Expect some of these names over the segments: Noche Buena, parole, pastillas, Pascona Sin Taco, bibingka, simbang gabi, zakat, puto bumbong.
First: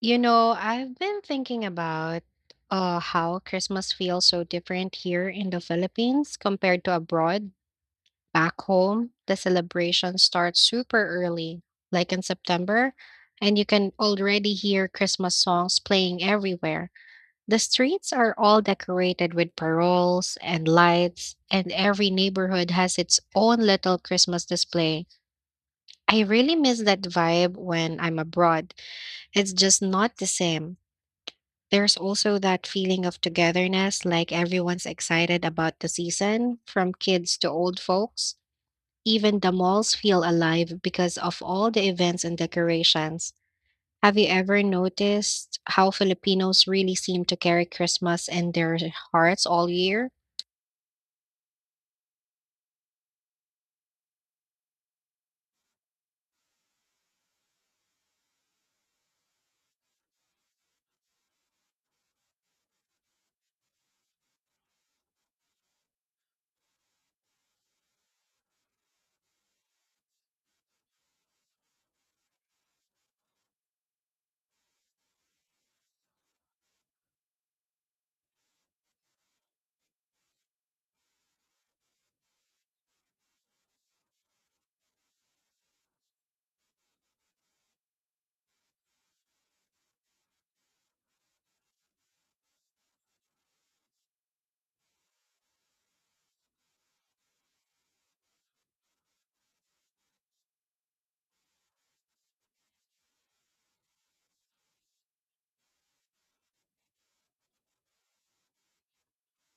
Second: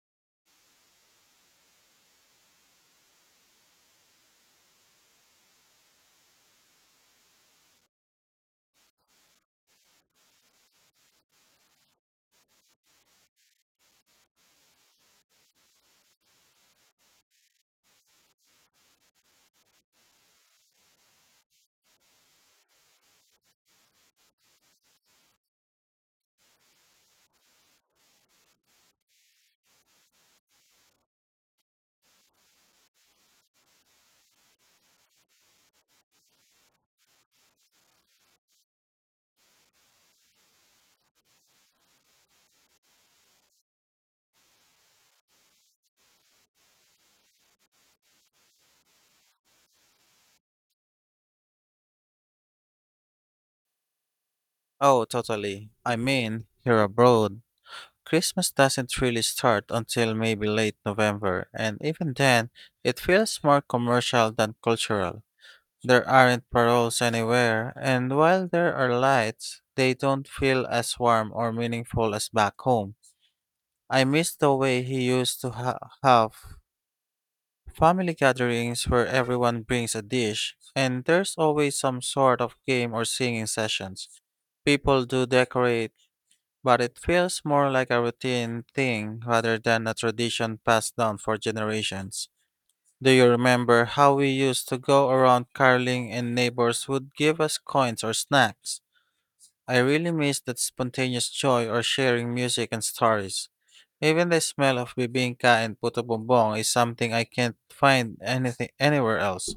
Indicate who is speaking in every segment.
Speaker 1: You know, I've been thinking about how Christmas feels so different here in the Philippines compared to abroad. Back home, the celebration starts super early, like in September, and you can already hear Christmas songs playing everywhere. The streets are all decorated with paroles and lights, and every neighborhood has its own little Christmas display. I really miss that vibe when I'm abroad. It's just not the same. There's also that feeling of togetherness, like everyone's excited about the season, from kids to old folks. Even the malls feel alive because of all the events and decorations. Have you ever noticed how Filipinos really seem to carry Christmas in their hearts all year?
Speaker 2: Oh, totally. I mean, here abroad, Christmas doesn't really start until maybe late November, and even then, it feels more commercial than cultural. There aren't paroles anywhere, and while there are lights, they don't feel as warm or meaningful as back home. I miss the way he used to have family gatherings where everyone brings a dish, and there's always some sort of game or singing sessions. People do decorate but it feels more like a routine thing rather than a tradition passed down for generations. Do you remember how we used to go around caroling and neighbors would give us coins or snacks? I really miss that spontaneous joy or sharing music and stories. Even the smell of bibingka and puto bumbong is something I can't find anything anywhere else.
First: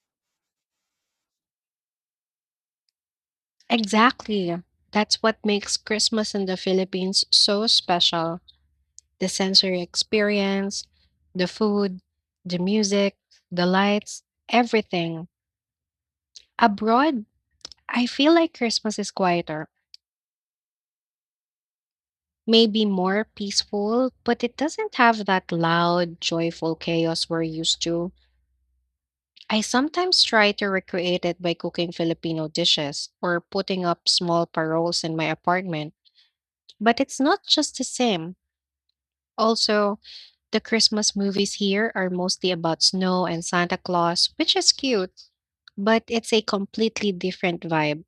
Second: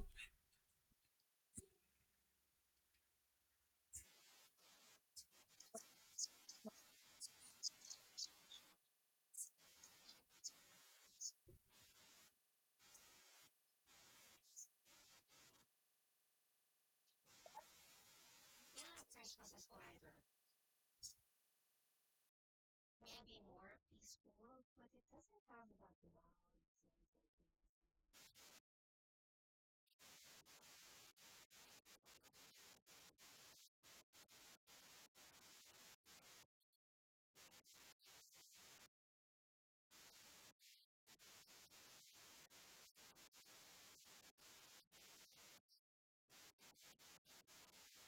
Speaker 1: Exactly. That's what makes Christmas in the Philippines so special. The sensory experience, the food, the music, the lights, everything. Abroad, I feel like Christmas is quieter, maybe more peaceful, but it doesn't have that loud, joyful chaos we're used to. I sometimes try to recreate it by cooking Filipino dishes or putting up small paroles in my apartment, but it's not just the same. Also, the Christmas movies here are mostly about snow and Santa Claus, which is cute, but it's a completely different vibe.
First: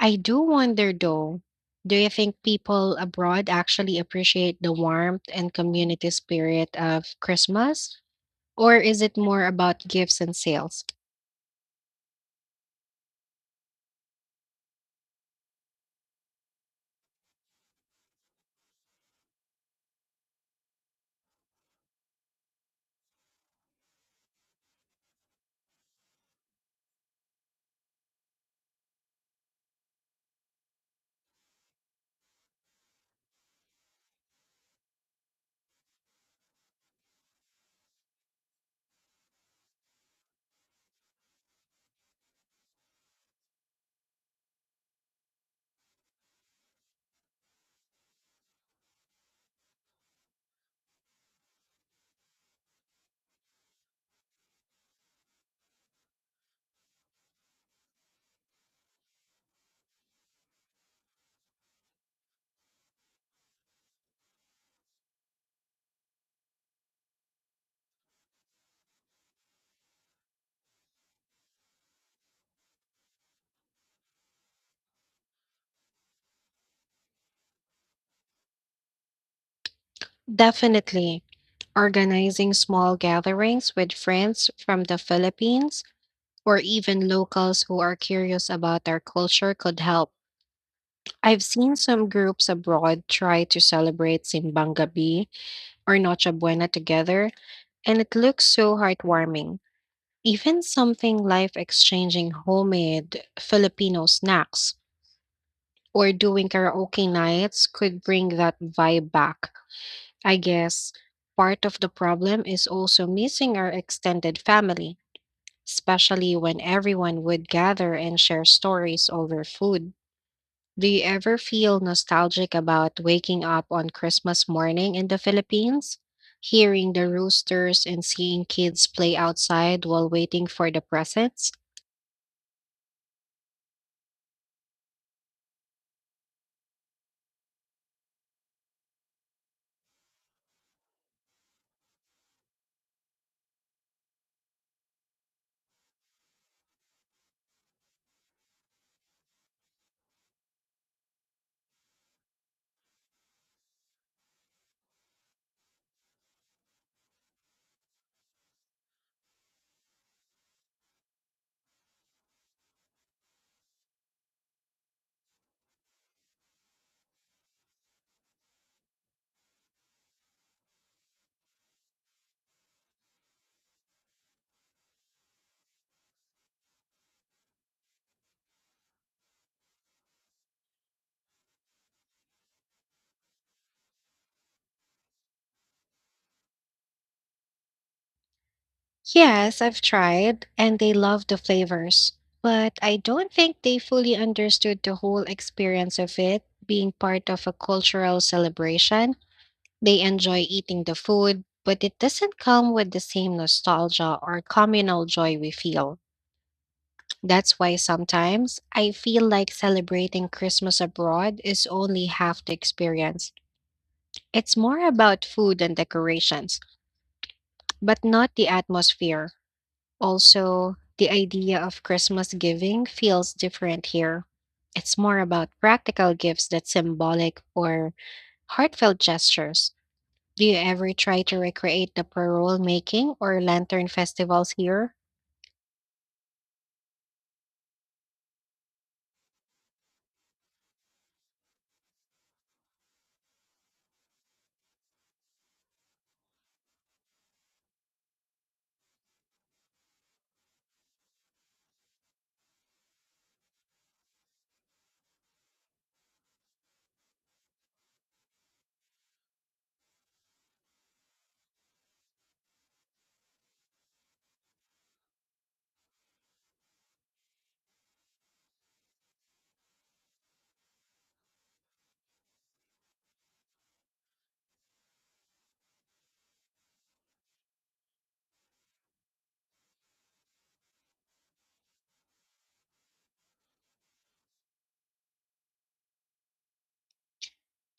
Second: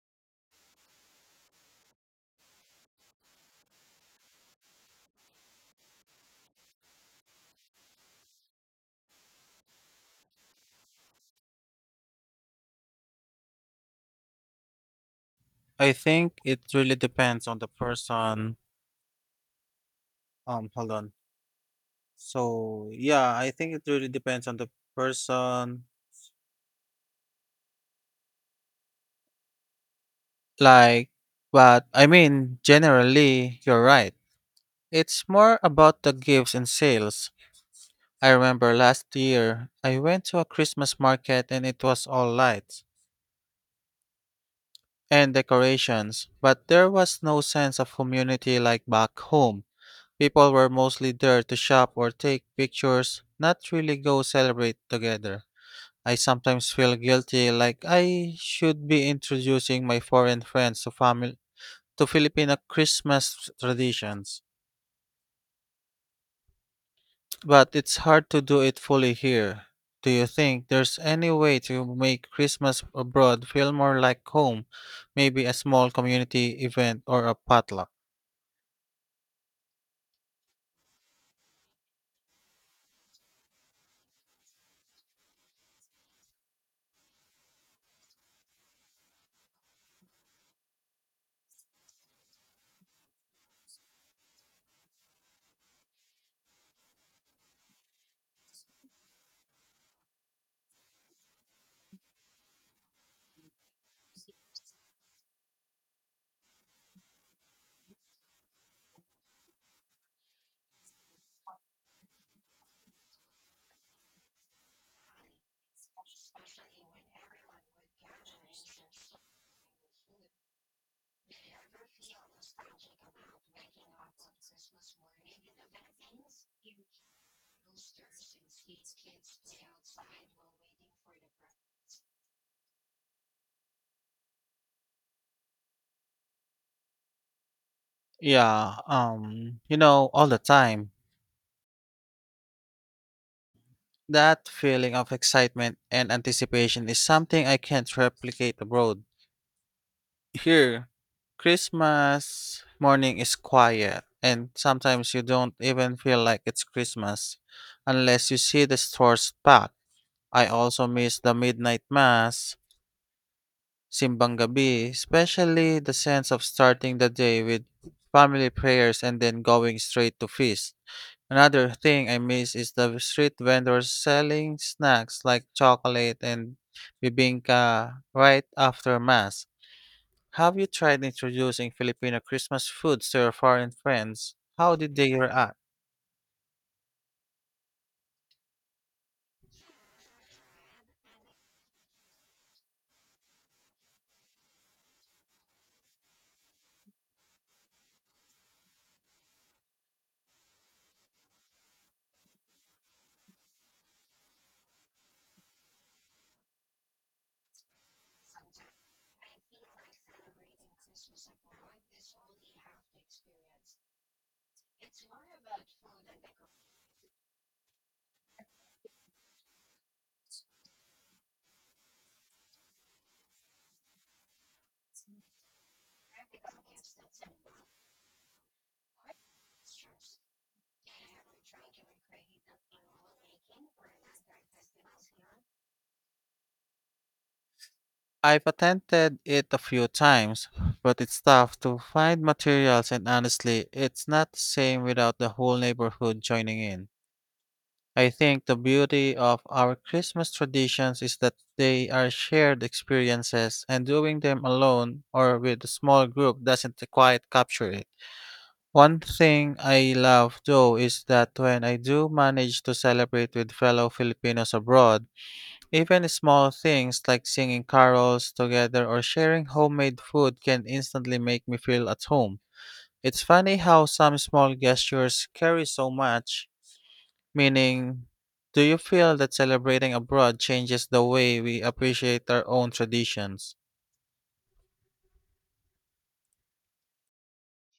Speaker 1: I do wonder though, do you think people abroad actually appreciate the warmth and community spirit of Christmas? Or is it more about gifts and sales?
Speaker 2: I think it really depends on the person. Hold on. So yeah, I think it really depends on the person. Like, but I mean, generally, you're right. It's more about the gifts and sales. I remember last year, I went to a Christmas market and it was all lights and decorations, but there was no sense of community like back home. People were mostly there to shop or take pictures, not really go celebrate together. I sometimes feel guilty like I should be introducing my foreign friends to family to Filipino Christmas traditions. But it's hard to do it fully here. Do you think there's any way to make Christmas abroad feel more like home? Maybe a small community event or a potluck?
Speaker 1: Definitely. Organizing small gatherings with friends from the Philippines or even locals who are curious about our culture could help. I've seen some groups abroad try to celebrate Simbang Gabi or Noche Buena together, and it looks so heartwarming. Even something like exchanging homemade Filipino snacks or doing karaoke nights could bring that vibe back. I guess part of the problem is also missing our extended family, especially when everyone would gather and share stories over food. Do you ever feel nostalgic about waking up on Christmas morning in the Philippines? Hearing the roosters and seeing kids play outside while waiting for the presents?
Speaker 2: Yeah, all the time. That feeling of excitement and anticipation is something I can't replicate abroad. Here, Christmas morning is quiet, and sometimes you don't even feel like it's Christmas unless you see the stores packed. I also miss the midnight mass, simbang gabi, especially the sense of starting the day with family prayers and then going straight to feast. Another thing I miss is the street vendors selling snacks like chocolate and bibingka right after mass. Have you tried introducing Filipino Christmas foods to your foreign friends? How did they react?
Speaker 1: Yes, I've tried, and they love the flavors, but I don't think they fully understood the whole experience of it being part of a cultural celebration. They enjoy eating the food, but it doesn't come with the same nostalgia or communal joy we feel. That's why sometimes I feel like celebrating Christmas abroad is only half the experience. It's more about food and decorations, but not the atmosphere. Also, the idea of Christmas giving feels different here. It's more about practical gifts that symbolic or heartfelt gestures. Do you ever try to recreate the parole making or lantern festivals here?
Speaker 2: I've attempted it a few times, but it's tough to find materials and honestly, it's not the same without the whole neighborhood joining in. I think the beauty of our Christmas traditions is that they are shared experiences and doing them alone or with a small group doesn't quite capture it. One thing I love though is that when I do manage to celebrate with fellow Filipinos abroad, even small things like singing carols together or sharing homemade food can instantly make me feel at home. It's funny how some small gestures carry so much meaning. Do you feel that celebrating abroad changes the way we appreciate our own traditions?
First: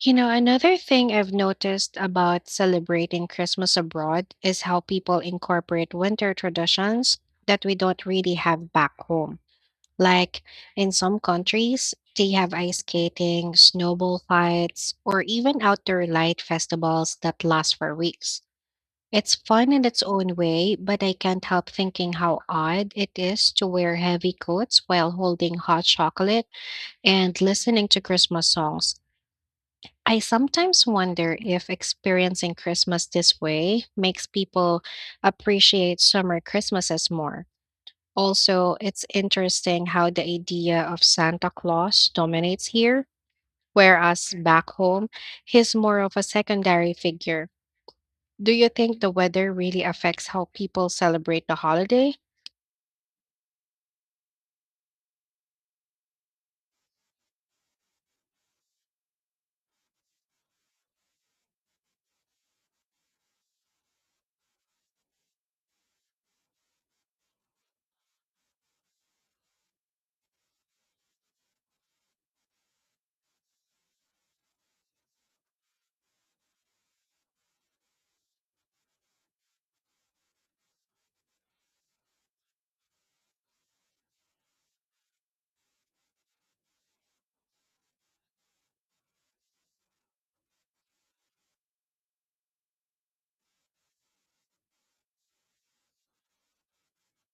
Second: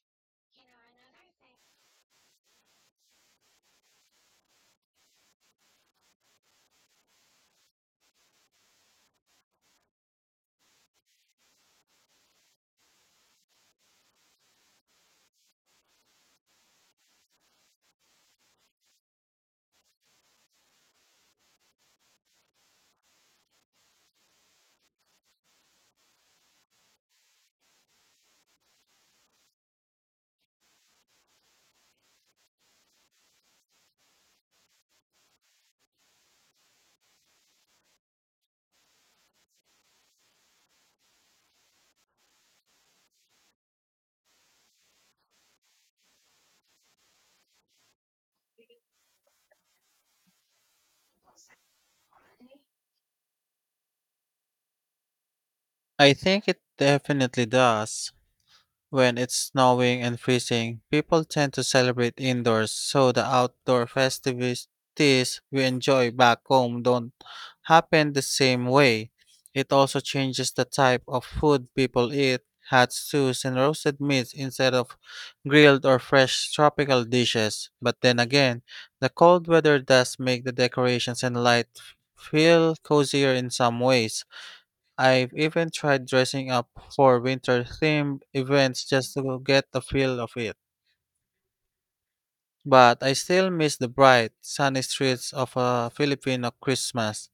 Speaker 1: You know, another thing I've noticed about celebrating Christmas abroad is how people incorporate winter traditions that we don't really have back home. Like in some countries, they have ice skating, snowball fights, or even outdoor light festivals that last for weeks. It's fun in its own way, but I can't help thinking how odd it is to wear heavy coats while holding hot chocolate and listening to Christmas songs. I sometimes wonder if experiencing Christmas this way makes people appreciate summer Christmases more. Also, it's interesting how the idea of Santa Claus dominates here, whereas back home, he's more of a secondary figure. Do you think the weather really affects how people celebrate the holiday?
Speaker 2: I think it definitely does. When it's snowing and freezing, people tend to celebrate indoors, so the outdoor festivities we enjoy back home don't happen the same way. It also changes the type of food people eat, hot stews and roasted meats instead of grilled or fresh tropical dishes. But then again, the cold weather does make the decorations and feel cozier in some ways. I've even tried dressing up for winter themed events just to get the feel of it. But I still miss the bright, sunny streets of a Filipino Christmas.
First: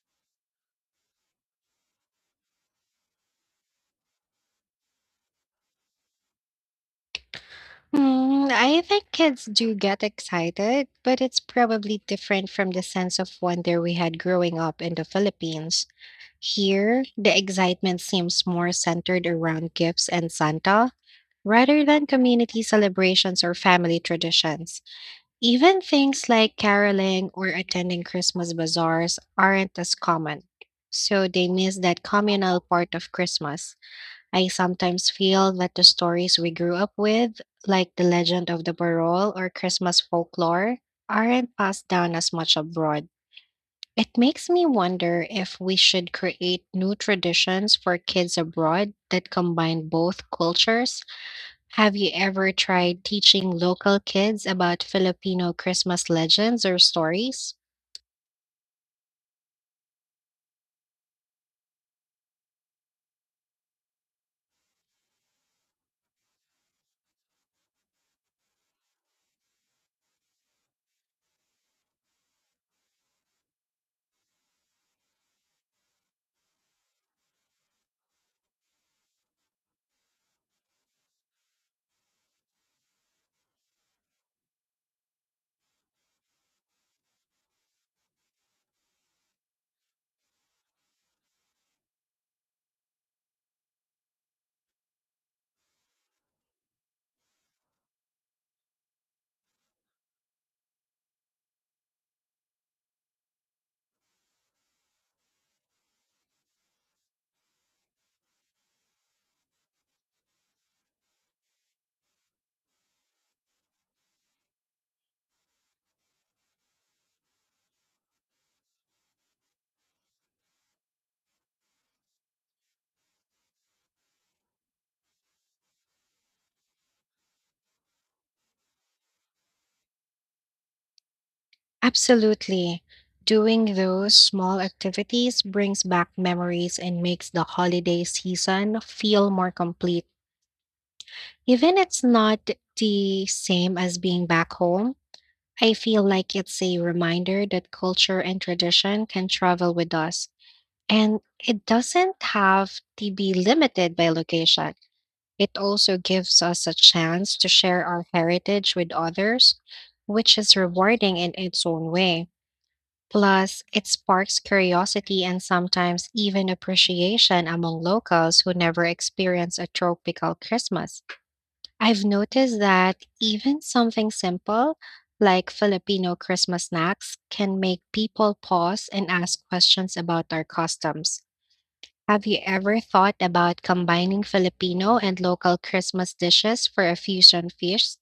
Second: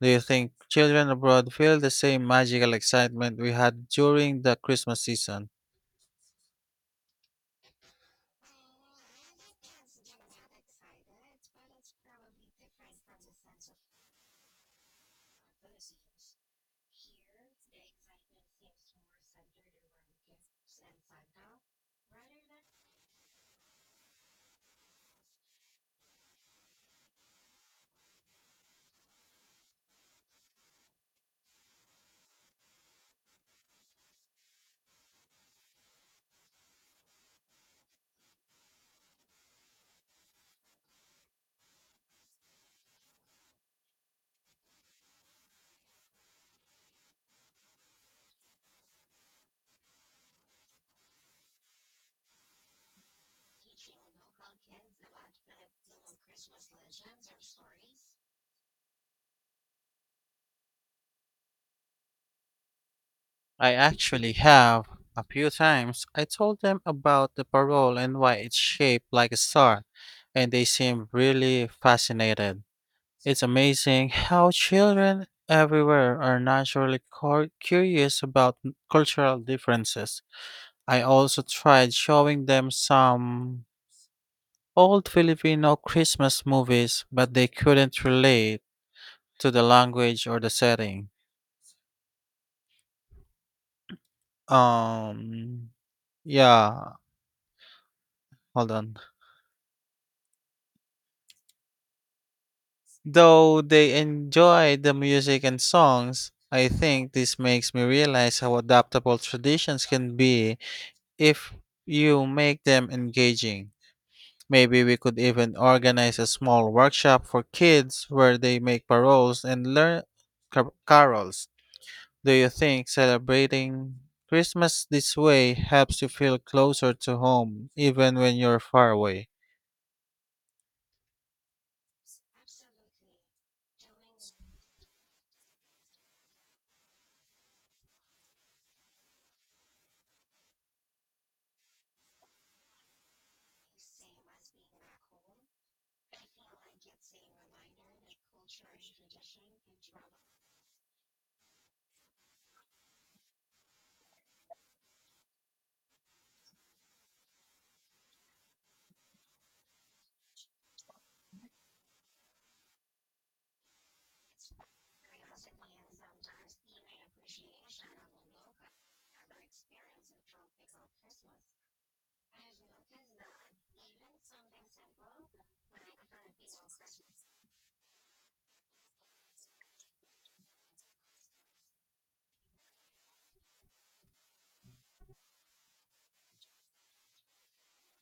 Speaker 2: Do you think children abroad feel the same magical excitement we had during the Christmas season?
Speaker 1: Hmm, I think kids do get excited, but it's probably different from the sense of wonder we had growing up in the Philippines. Here, the excitement seems more centered around gifts and Santa rather than community celebrations or family traditions. Even things like caroling or attending Christmas bazaars aren't as common, so they miss that communal part of Christmas. I sometimes feel that the stories we grew up with, like the legend of the barrel or Christmas folklore, aren't passed down as much abroad. It makes me wonder if we should create new traditions for kids abroad that combine both cultures. Have you ever tried teaching local kids about Filipino Christmas legends or stories?
Speaker 2: I actually have. A few times I told them about the parole and why it's shaped like a star, and they seemed really fascinated. It's amazing how children everywhere are naturally curious about cultural differences. I also tried showing them some old Filipino Christmas movies, but they couldn't relate to the language or the setting. Um, yeah, hold on. Though they enjoy the music and songs, I think this makes me realize how adaptable traditions can be if you make them engaging. Maybe we could even organize a small workshop for kids where they make paroles and learn carols. Do you think celebrating Christmas this way helps you feel closer to home even when you're far away?
Speaker 1: Absolutely. Doing those small activities brings back memories and makes the holiday season feel more complete. Even it's not the same as being back home, I feel like it's a reminder that culture and tradition can travel with us, and it doesn't have to be limited by location. It also gives us a chance to share our heritage with others, which is rewarding in its own way. Plus, it sparks curiosity and sometimes even appreciation among locals who never experience a tropical Christmas. I've noticed that even something simple like Filipino Christmas snacks can make people pause and ask questions about our customs. Have you ever thought about combining Filipino and local Christmas dishes for a fusion feast?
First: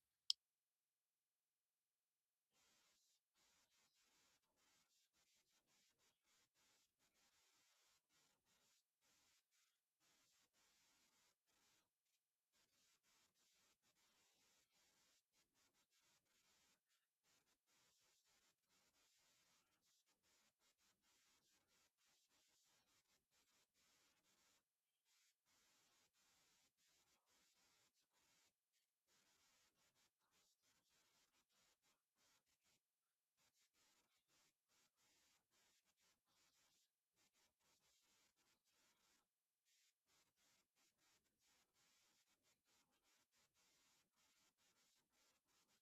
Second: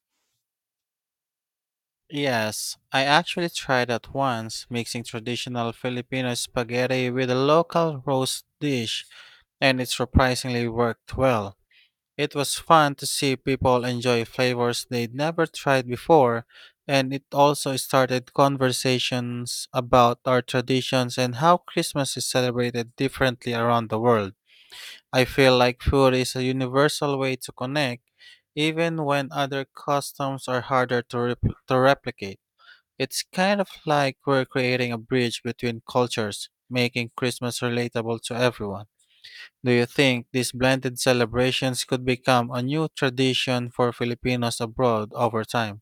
Speaker 2: Yes, I actually tried that once, mixing traditional Filipino spaghetti with a local roast dish, and it surprisingly worked well. It was fun to see people enjoy flavors they'd never tried before, and it also started conversations about our traditions and how Christmas is celebrated differently around the world. I feel like food is a universal way to connect, even when other customs are harder to replicate. It's kind of like we're creating a bridge between cultures, making Christmas relatable to everyone. Do you think these blended celebrations could become a new tradition for Filipinos abroad over time?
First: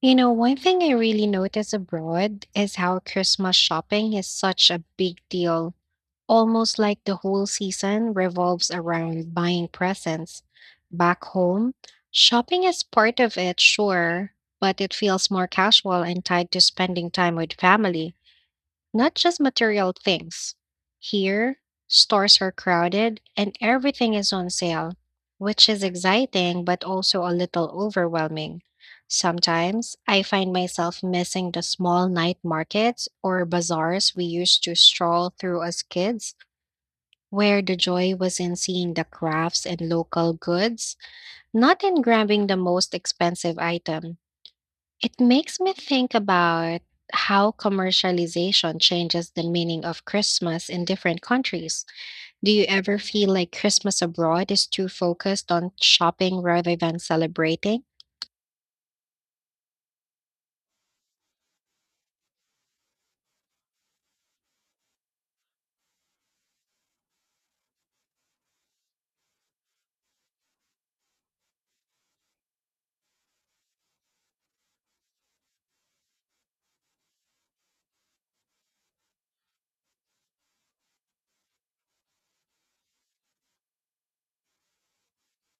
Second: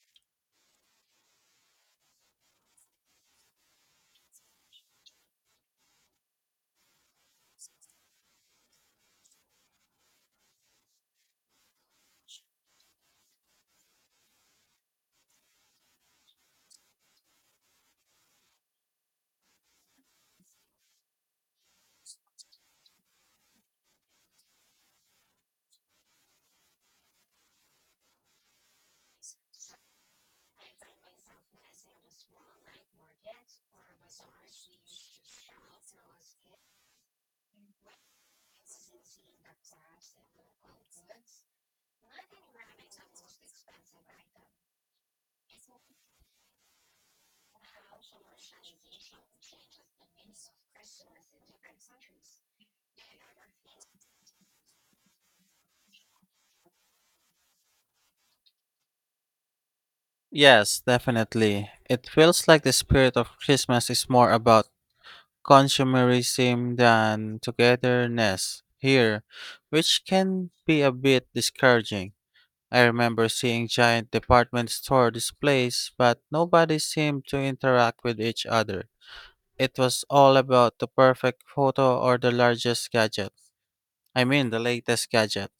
Speaker 1: You know, one thing I really notice abroad is how Christmas shopping is such a big deal. Almost like the whole season revolves around buying presents. Back home, shopping is part of it, sure, but it feels more casual and tied to spending time with family. Not just material things. Here, stores are crowded and everything is on sale, which is exciting but also a little overwhelming. Sometimes I find myself missing the small night markets or bazaars we used to stroll through as kids, where the joy was in seeing the crafts and local goods, not in grabbing the most expensive item. It makes me think about how commercialization changes the meaning of Christmas in different countries. Do you ever feel like Christmas abroad is too focused on shopping rather than celebrating?
Speaker 2: Yes, definitely. It feels like the spirit of Christmas is more about consumerism than togetherness here, which can be a bit discouraging. I remember seeing giant department store displays, but nobody seemed to interact with each other. It was all about the perfect photo or the largest gadget. I mean, the latest gadget.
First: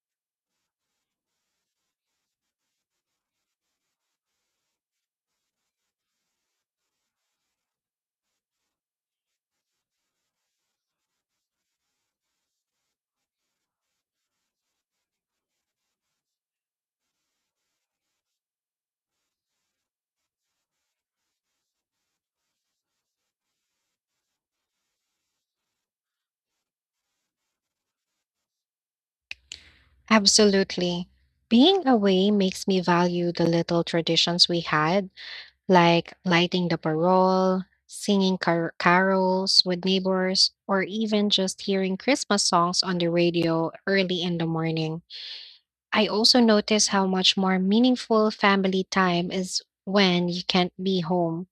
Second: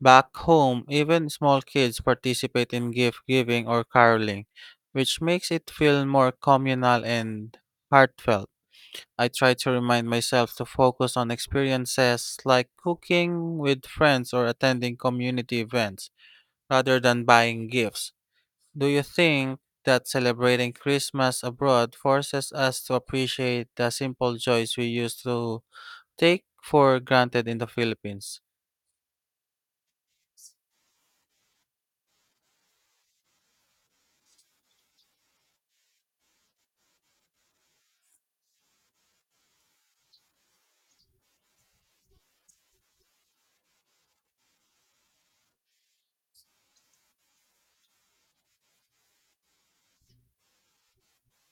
Speaker 2: Back home, even small kids participate in gift giving or caroling, which makes it feel more communal and heartfelt. I try to remind myself to focus on experiences like cooking with friends or attending community events rather than buying gifts. Do you think that celebrating Christmas abroad forces us to appreciate the simple joys we used to take for granted in the Philippines?
Speaker 1: Absolutely. Being away makes me value the little traditions we had, like lighting the parole, singing carols with neighbors, or even just hearing Christmas songs on the radio early in the morning. I also notice how much more meaningful family time is when you can't be home.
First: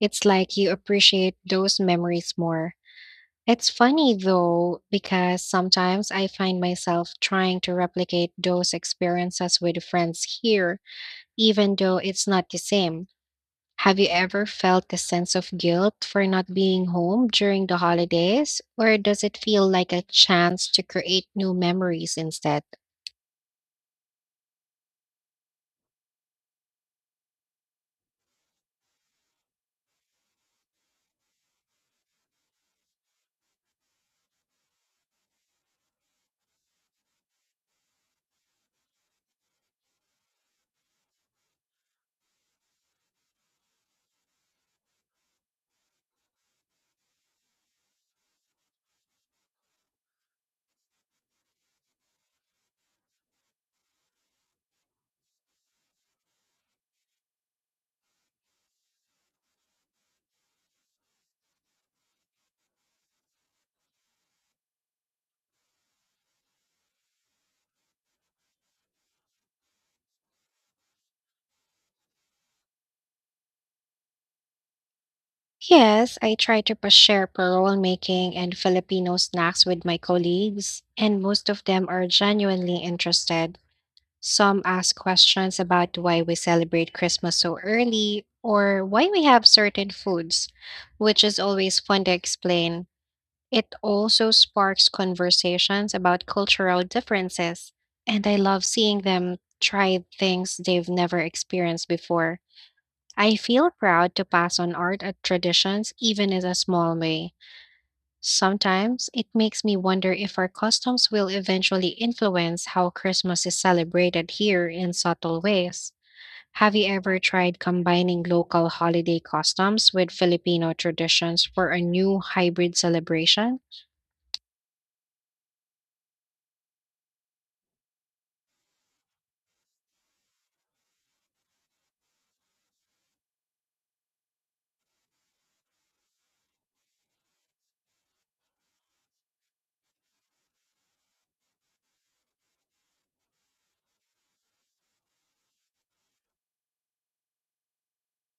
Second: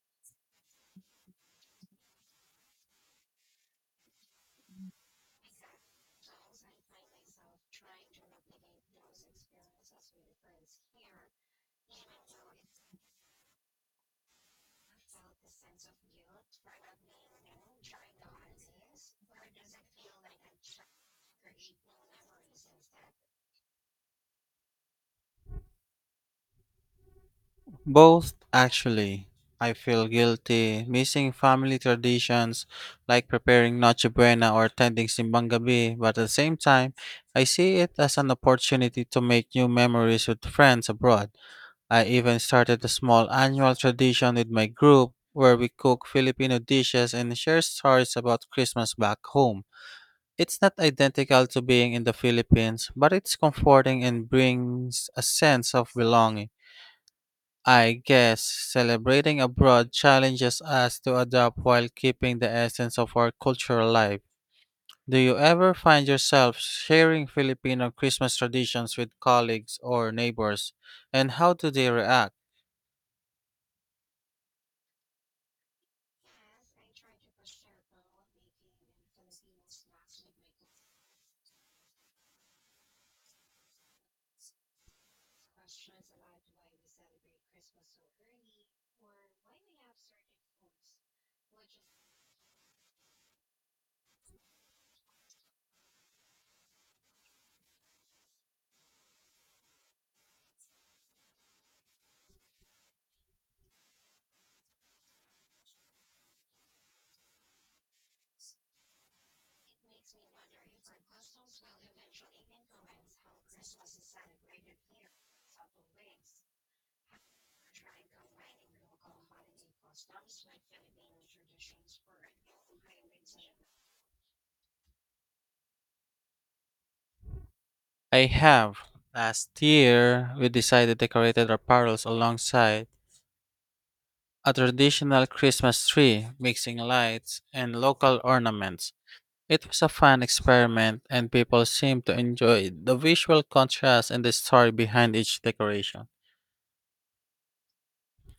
Speaker 1: It's like you appreciate those memories more. It's funny though, because sometimes I find myself trying to replicate those experiences with friends here, even though it's not the same. Have you ever felt a sense of guilt for not being home during the holidays, or does it feel like a chance to create new memories instead?
Speaker 2: Both, actually. I feel guilty missing family traditions like preparing Noche Buena or attending Simbang Gabi, but at the same time, I see it as an opportunity to make new memories with friends abroad. I even started a small annual tradition with my group where we cook Filipino dishes and share stories about Christmas back home. It's not identical to being in the Philippines, but it's comforting and brings a sense of belonging. I guess celebrating abroad challenges us to adapt while keeping the essence of our culture alive. Do you ever find yourself sharing Filipino Christmas traditions with colleagues or neighbors? And how do they react?
Speaker 1: Yes, I try to share parole making and Filipino snacks with my colleagues, and most of them are genuinely interested. Some ask questions about why we celebrate Christmas so early or why we have certain foods, which is always fun to explain. It also sparks conversations about cultural differences, and I love seeing them try things they've never experienced before. I feel proud to pass on art traditions, even in a small way. Sometimes it makes me wonder if our customs will eventually influence how Christmas is celebrated here in subtle ways. Have you ever tried combining local holiday customs with Filipino traditions for a new hybrid celebration?
Speaker 2: I have. Last year, we decided to decorate our parlors alongside a traditional Christmas tree, mixing lights and local ornaments. It was a fun experiment, and people seemed to enjoy the visual contrast and the story behind each decoration.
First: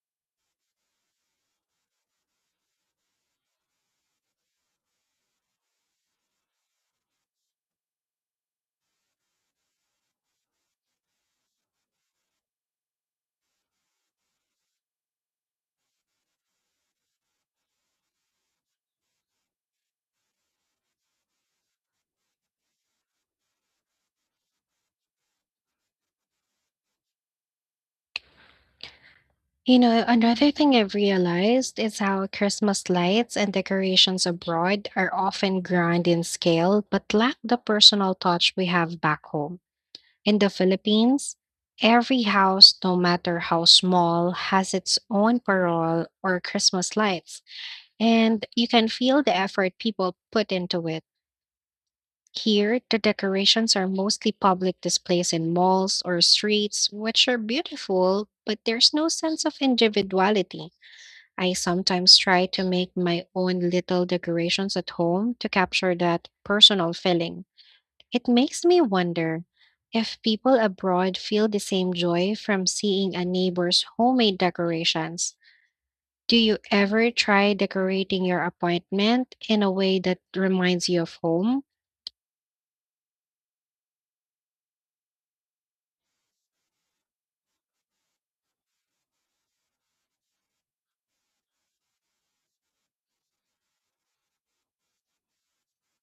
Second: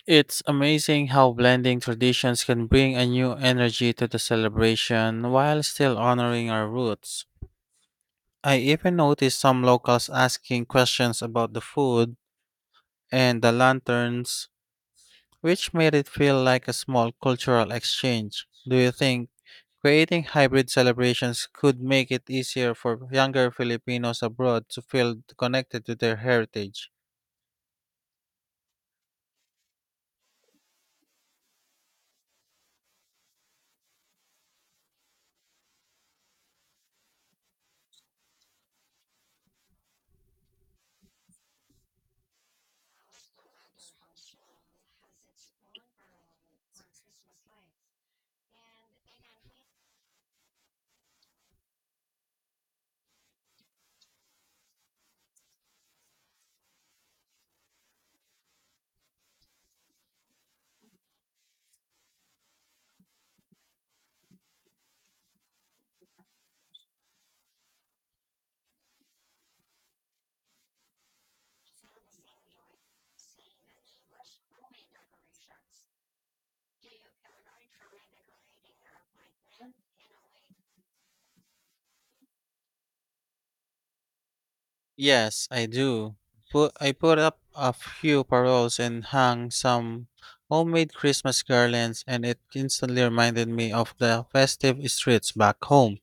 Speaker 2: It's amazing how blending traditions can bring a new energy to the celebration while still honoring our roots. I even noticed some locals asking questions about the food and the lanterns, which made it feel like a small cultural exchange. Do you think creating hybrid celebrations could make it easier for younger Filipinos abroad to feel connected to their heritage?
Speaker 1: You know, another thing I've realized is how Christmas lights and decorations abroad are often grand in scale but lack the personal touch we have back home. In the Philippines, every house, no matter how small, has its own parol or Christmas lights, and you can feel the effort people put into it. Here, the decorations are mostly public displays in malls or streets, which are beautiful, but there's no sense of individuality. I sometimes try to make my own little decorations at home to capture that personal feeling. It makes me wonder if people abroad feel the same joy from seeing a neighbor's homemade decorations. Do you ever try decorating your apartment in a way that reminds you of home?
Speaker 2: Yes, I do. I put up a few paroles and hung some homemade Christmas garlands, and it instantly reminded me of the festive streets back home.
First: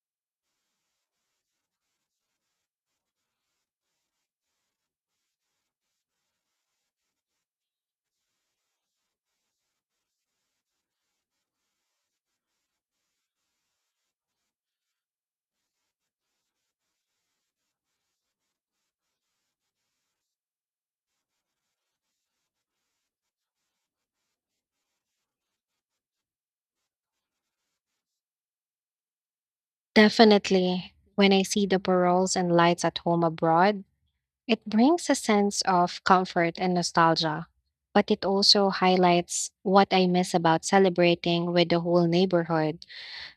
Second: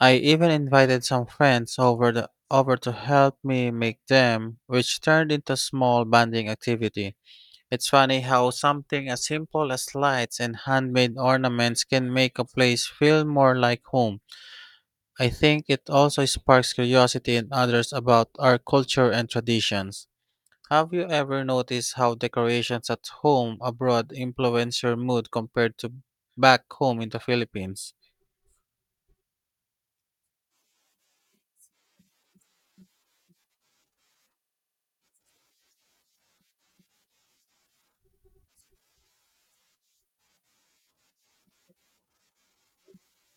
Speaker 2: I even invited some friends over to help me make them, which turned into a small bonding activity. It's funny how something as simple as lights and handmade ornaments can make a place feel more like home. I think it also sparks curiosity in others about our culture and traditions. Have you ever noticed how decorations at home abroad influence your mood compared to back home in the Philippines?
Speaker 1: Definitely. When I see the paroles and lights at home abroad, it brings a sense of comfort and nostalgia. But it also highlights what I miss about celebrating with the whole neighborhood.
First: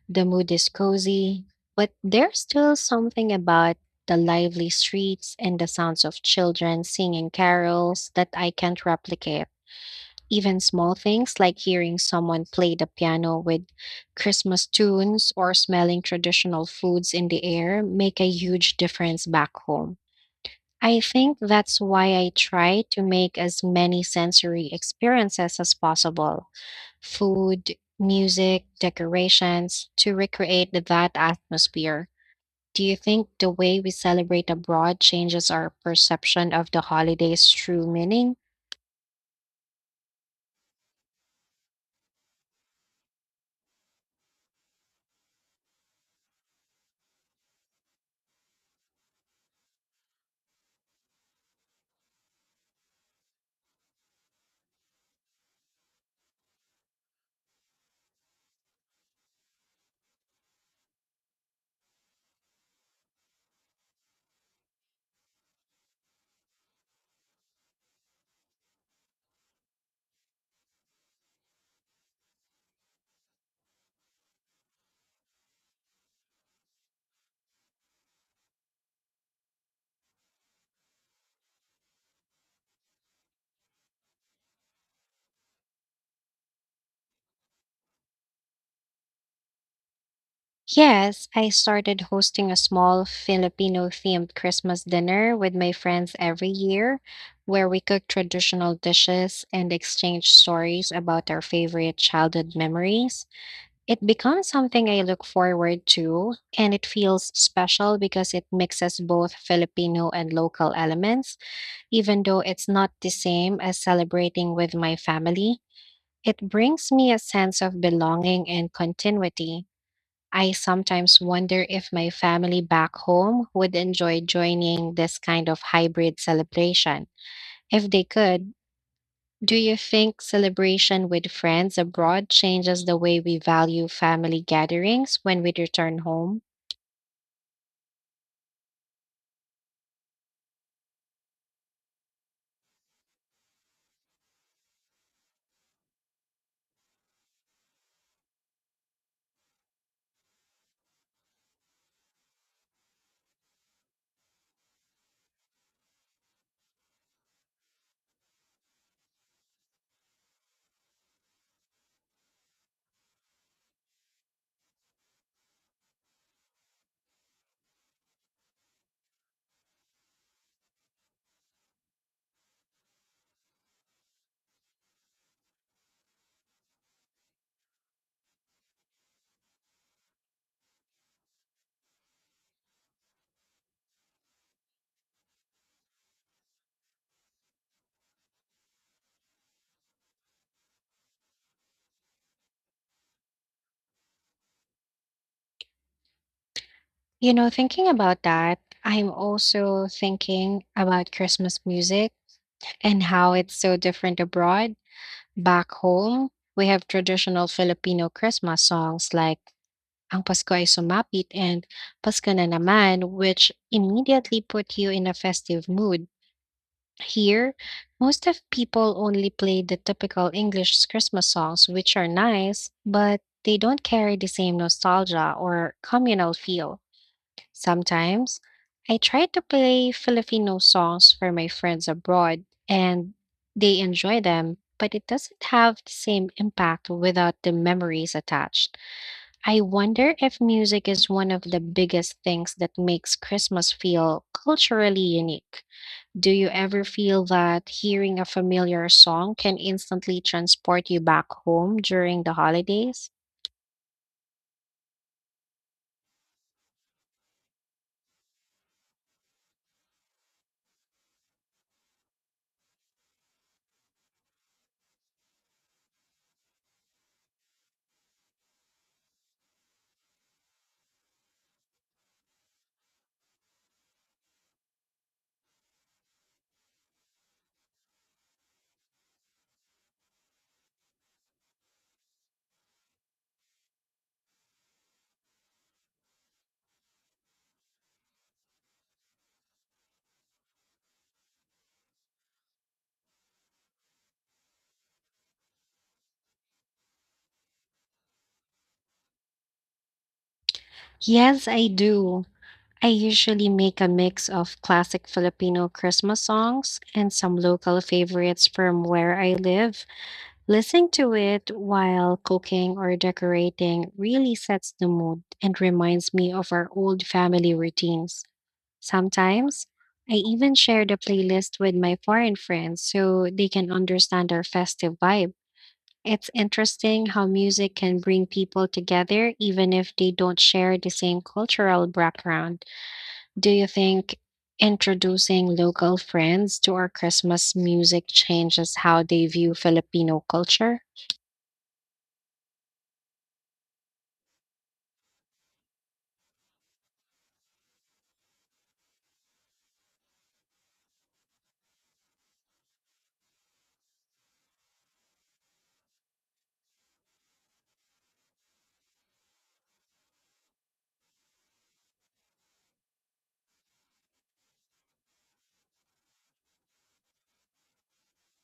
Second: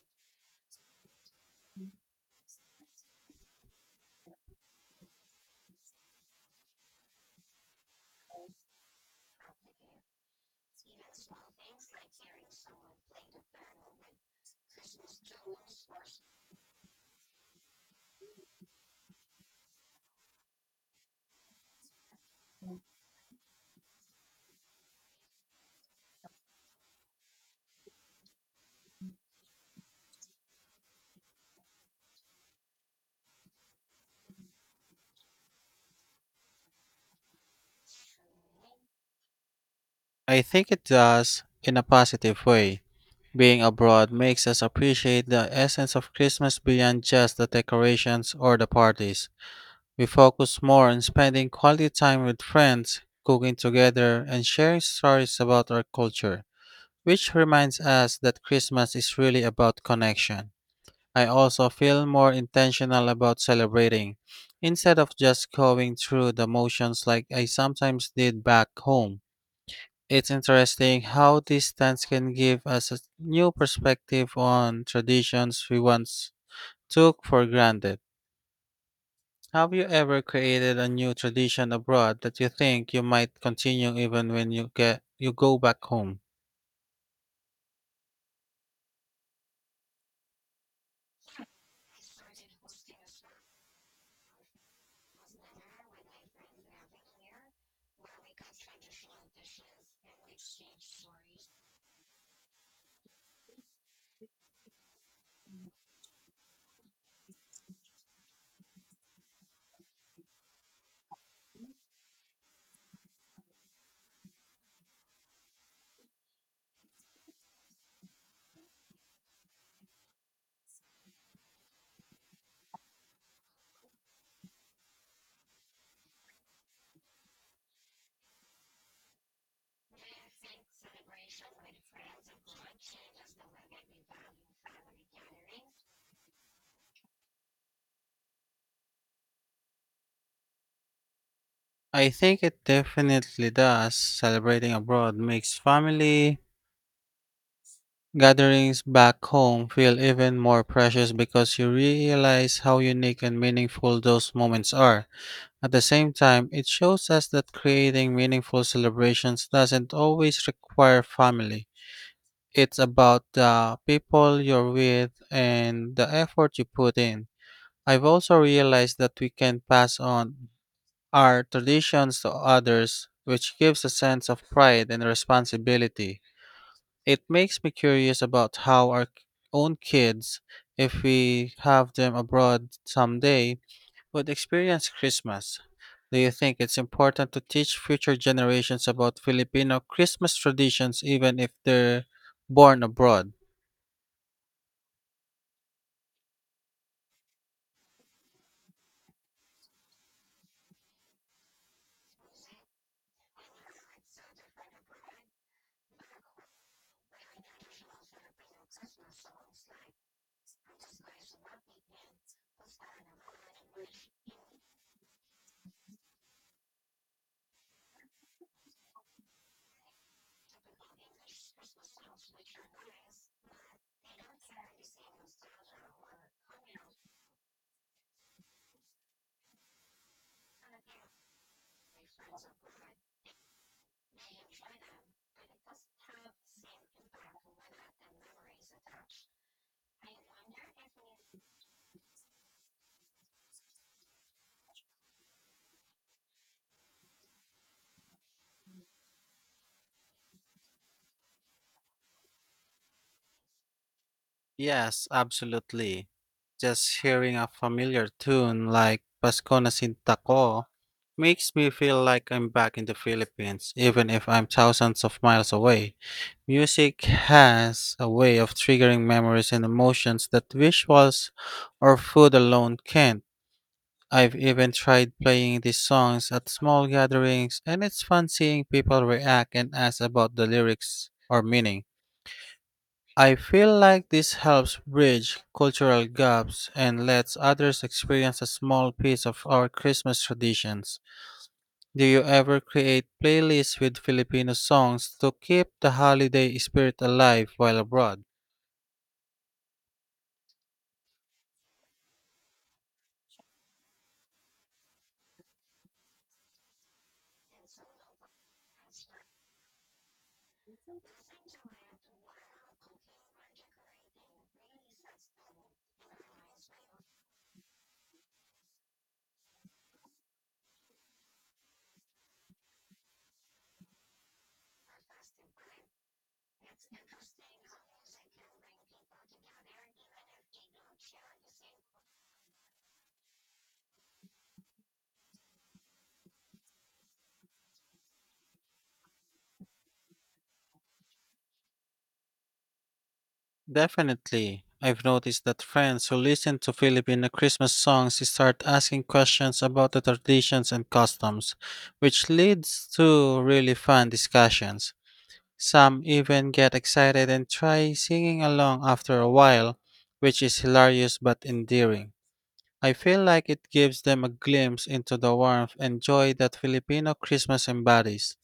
Speaker 1: The mood is cozy, but there's still something about the lively streets and the sounds of children singing carols that I can't replicate. Even small things like hearing someone play the piano with Christmas tunes or smelling traditional foods in the air make a huge difference back home. I think that's why I try to make as many sensory experiences as possible, food, music, decorations, to recreate that atmosphere. Do you think the way we celebrate abroad changes our perception of the holiday's true meaning?
Speaker 2: I think it does in a positive way. Being abroad makes us appreciate the essence of Christmas beyond just the decorations or the parties. We focus more on spending quality time with friends, cooking together, and sharing stories about our culture, which reminds us that Christmas is really about connection. I also feel more intentional about celebrating, instead of just going through the motions like I sometimes did back home. It's interesting how distance can give us a new perspective on traditions we once took for granted. Have you ever created a new tradition abroad that you think you might continue even when you go back home?
Speaker 1: Yes, I started hosting a small Filipino themed Christmas dinner with my friends every year, where we cook traditional dishes and exchange stories about our favorite childhood memories. It becomes something I look forward to, and it feels special because it mixes both Filipino and local elements, even though it's not the same as celebrating with my family. It brings me a sense of belonging and continuity. I sometimes wonder if my family back home would enjoy joining this kind of hybrid celebration. If they could, do you think celebration with friends abroad changes the way we value family gatherings when we return home?
Speaker 2: I think it definitely does. Celebrating abroad makes family gatherings back home feel even more precious because you realize how unique and meaningful those moments are. At the same time, it shows us that creating meaningful celebrations doesn't always require family. It's about the people you're with and the effort you put in. I've also realized that we can pass on our traditions to others, which gives a sense of pride and responsibility. It makes me curious about how our own kids, if we have them abroad someday, would experience Christmas. Do you think it's important to teach future generations about Filipino Christmas traditions even if they're born abroad?
Speaker 1: You know, thinking about that, I'm also thinking about Christmas music and how it's so different abroad. Back home, we have traditional Filipino Christmas songs like Ang Pasko ay Sumapit and Pasko na naman, which immediately put you in a festive mood. Here, most of people only play the typical English Christmas songs, which are nice, but they don't carry the same nostalgia or communal feel. Sometimes, I try to play Filipino songs for my friends abroad, and they enjoy them, but it doesn't have the same impact without the memories attached. I wonder if music is one of the biggest things that makes Christmas feel culturally unique. Do you ever feel that hearing a familiar song can instantly transport you back home during the holidays?
Speaker 2: Yes, absolutely. Just hearing a familiar tune like Pascona Sin Taco makes me feel like I'm back in the Philippines, even if I'm thousands of miles away. Music has a way of triggering memories and emotions that visuals or food alone can't. I've even tried playing these songs at small gatherings, and it's fun seeing people react and ask about the lyrics or meaning. I feel like this helps bridge cultural gaps and lets others experience a small piece of our Christmas traditions. Do you ever create playlists with Filipino songs to keep the holiday spirit alive while abroad?
Speaker 1: Yes, I do. I usually make a mix of classic Filipino Christmas songs and some local favorites from where I live. Listening to it while cooking or decorating really sets the mood and reminds me of our old family routines. Sometimes I even share the playlist with my foreign friends so they can understand our festive vibe. It's interesting how music can bring people together even if they don't share the same cultural background. Do you think introducing local friends to our Christmas music changes how they view Filipino culture?
Speaker 2: Definitely. I've noticed that friends who listen to Filipino Christmas songs start asking questions about the traditions and customs, which leads to really fun discussions. Some even get excited and try singing along after a while, which is hilarious but endearing. I feel like it gives them a glimpse into the warmth and joy that Filipino Christmas embodies.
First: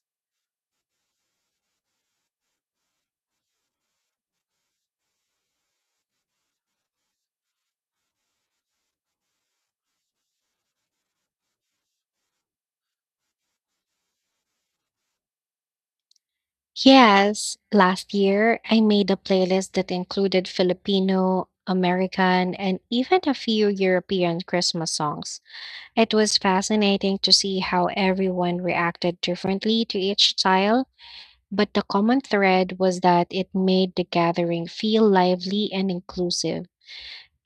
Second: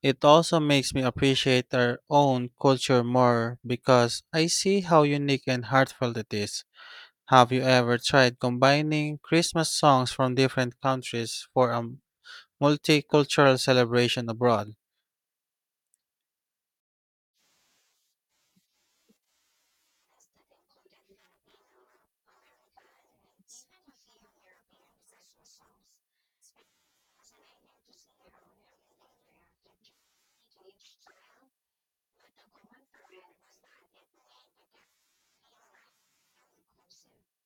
Speaker 2: It also makes me appreciate our own culture more because I see how unique and heartfelt it is. Have you ever tried combining Christmas songs from different countries for a multicultural celebration abroad?
Speaker 1: Yes, last year I made a playlist that included Filipino, American, and even a few European Christmas songs. It was fascinating to see how everyone reacted differently to each style, but the common thread was that it made the gathering feel lively and inclusive.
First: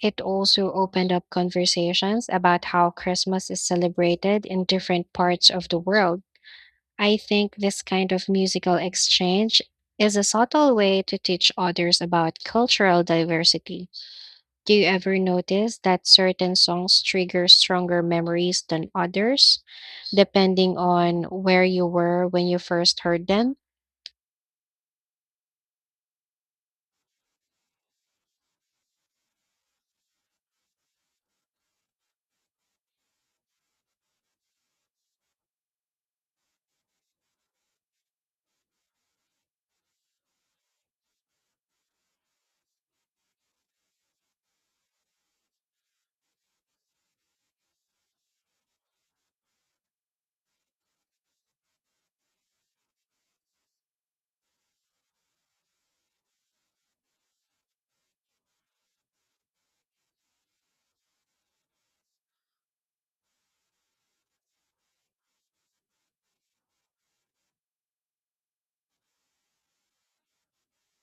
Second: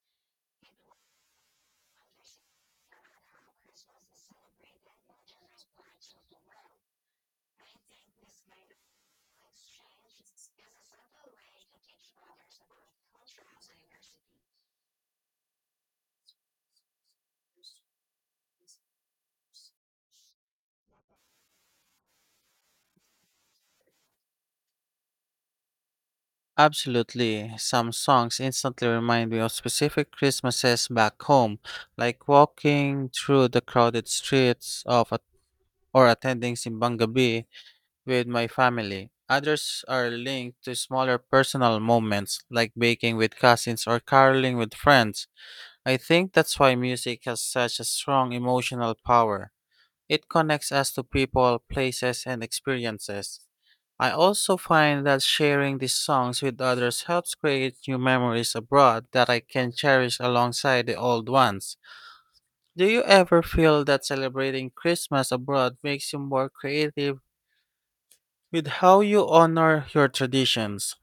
Speaker 1: It also opened up conversations about how Christmas is celebrated in different parts of the world. I think this kind of musical exchange is a subtle way to teach others about cultural diversity. Do you ever notice that certain songs trigger stronger memories than others, depending on where you were when you first heard them?
Speaker 2: Absolutely. Some songs instantly remind me of specific Christmases back home, like walking through the crowded streets of or attending Simbang Gabi with my family. Others are linked to smaller personal moments, like baking with cousins or caroling with friends. I think that's why music has such a strong emotional power. It connects us to people, places, and experiences. I also find that sharing these songs with others helps create new memories abroad that I can cherish alongside the old ones. Do you ever feel that celebrating Christmas abroad makes you more creative with how you honor your traditions?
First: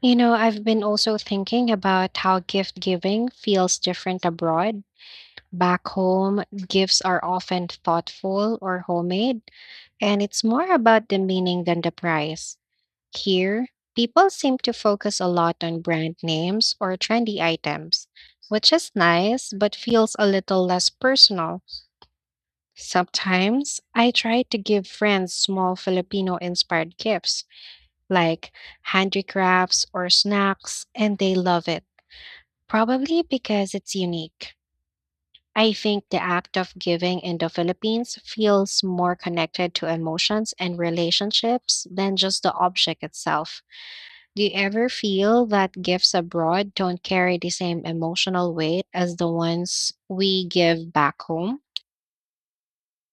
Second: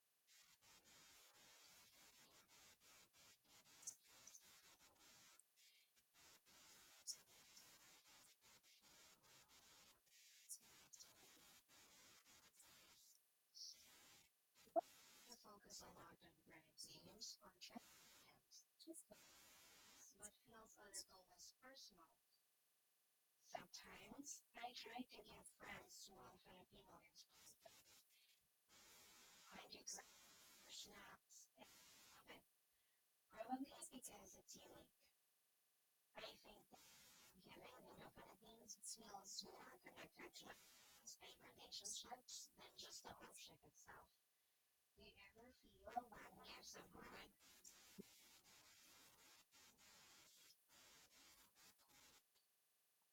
Speaker 1: You know, I've been also thinking about how gift giving feels different abroad. Back home, gifts are often thoughtful or homemade, and it's more about the meaning than the price. Here, people seem to focus a lot on brand names or trendy items, which is nice but feels a little less personal. Sometimes I try to give friends small Filipino inspired gifts, like handicrafts or snacks, and they love it, probably because it's unique. I think the act of giving in the Philippines feels more connected to emotions and relationships than just the object itself. Do you ever feel that gifts abroad don't carry the same emotional weight as the ones we give back home?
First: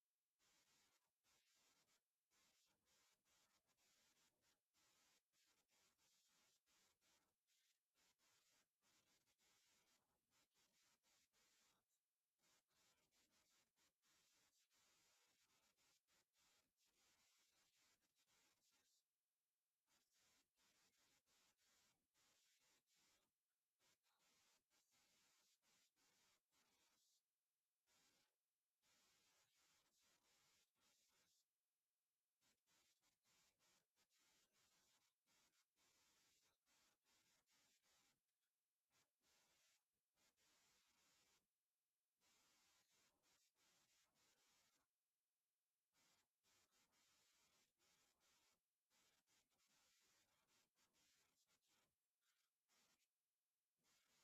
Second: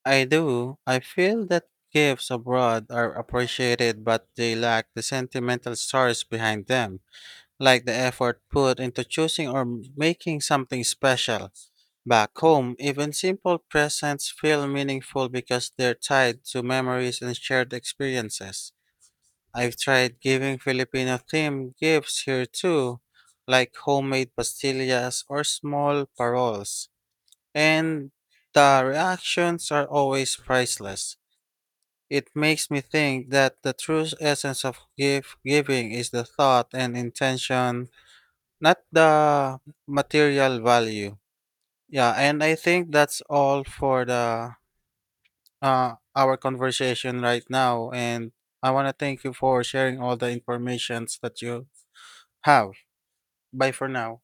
Speaker 2: I do. I feel that gifts abroad are appreciated, but they lack the sentimental stories behind them, like the effort put into choosing or making something special. Back home, even simple presents feel meaningful because they're tied to memories and shared experiences. I've tried giving Filipino themed gifts here too, like homemade pastillas or small paroles, and the reactions are always priceless. It makes me think that the true essence of gift giving is the thought and intention not the material value. Yeah, and I think that's all for the our conversation right now. And I wanna thank you for sharing all the informations that you have. Bye for now.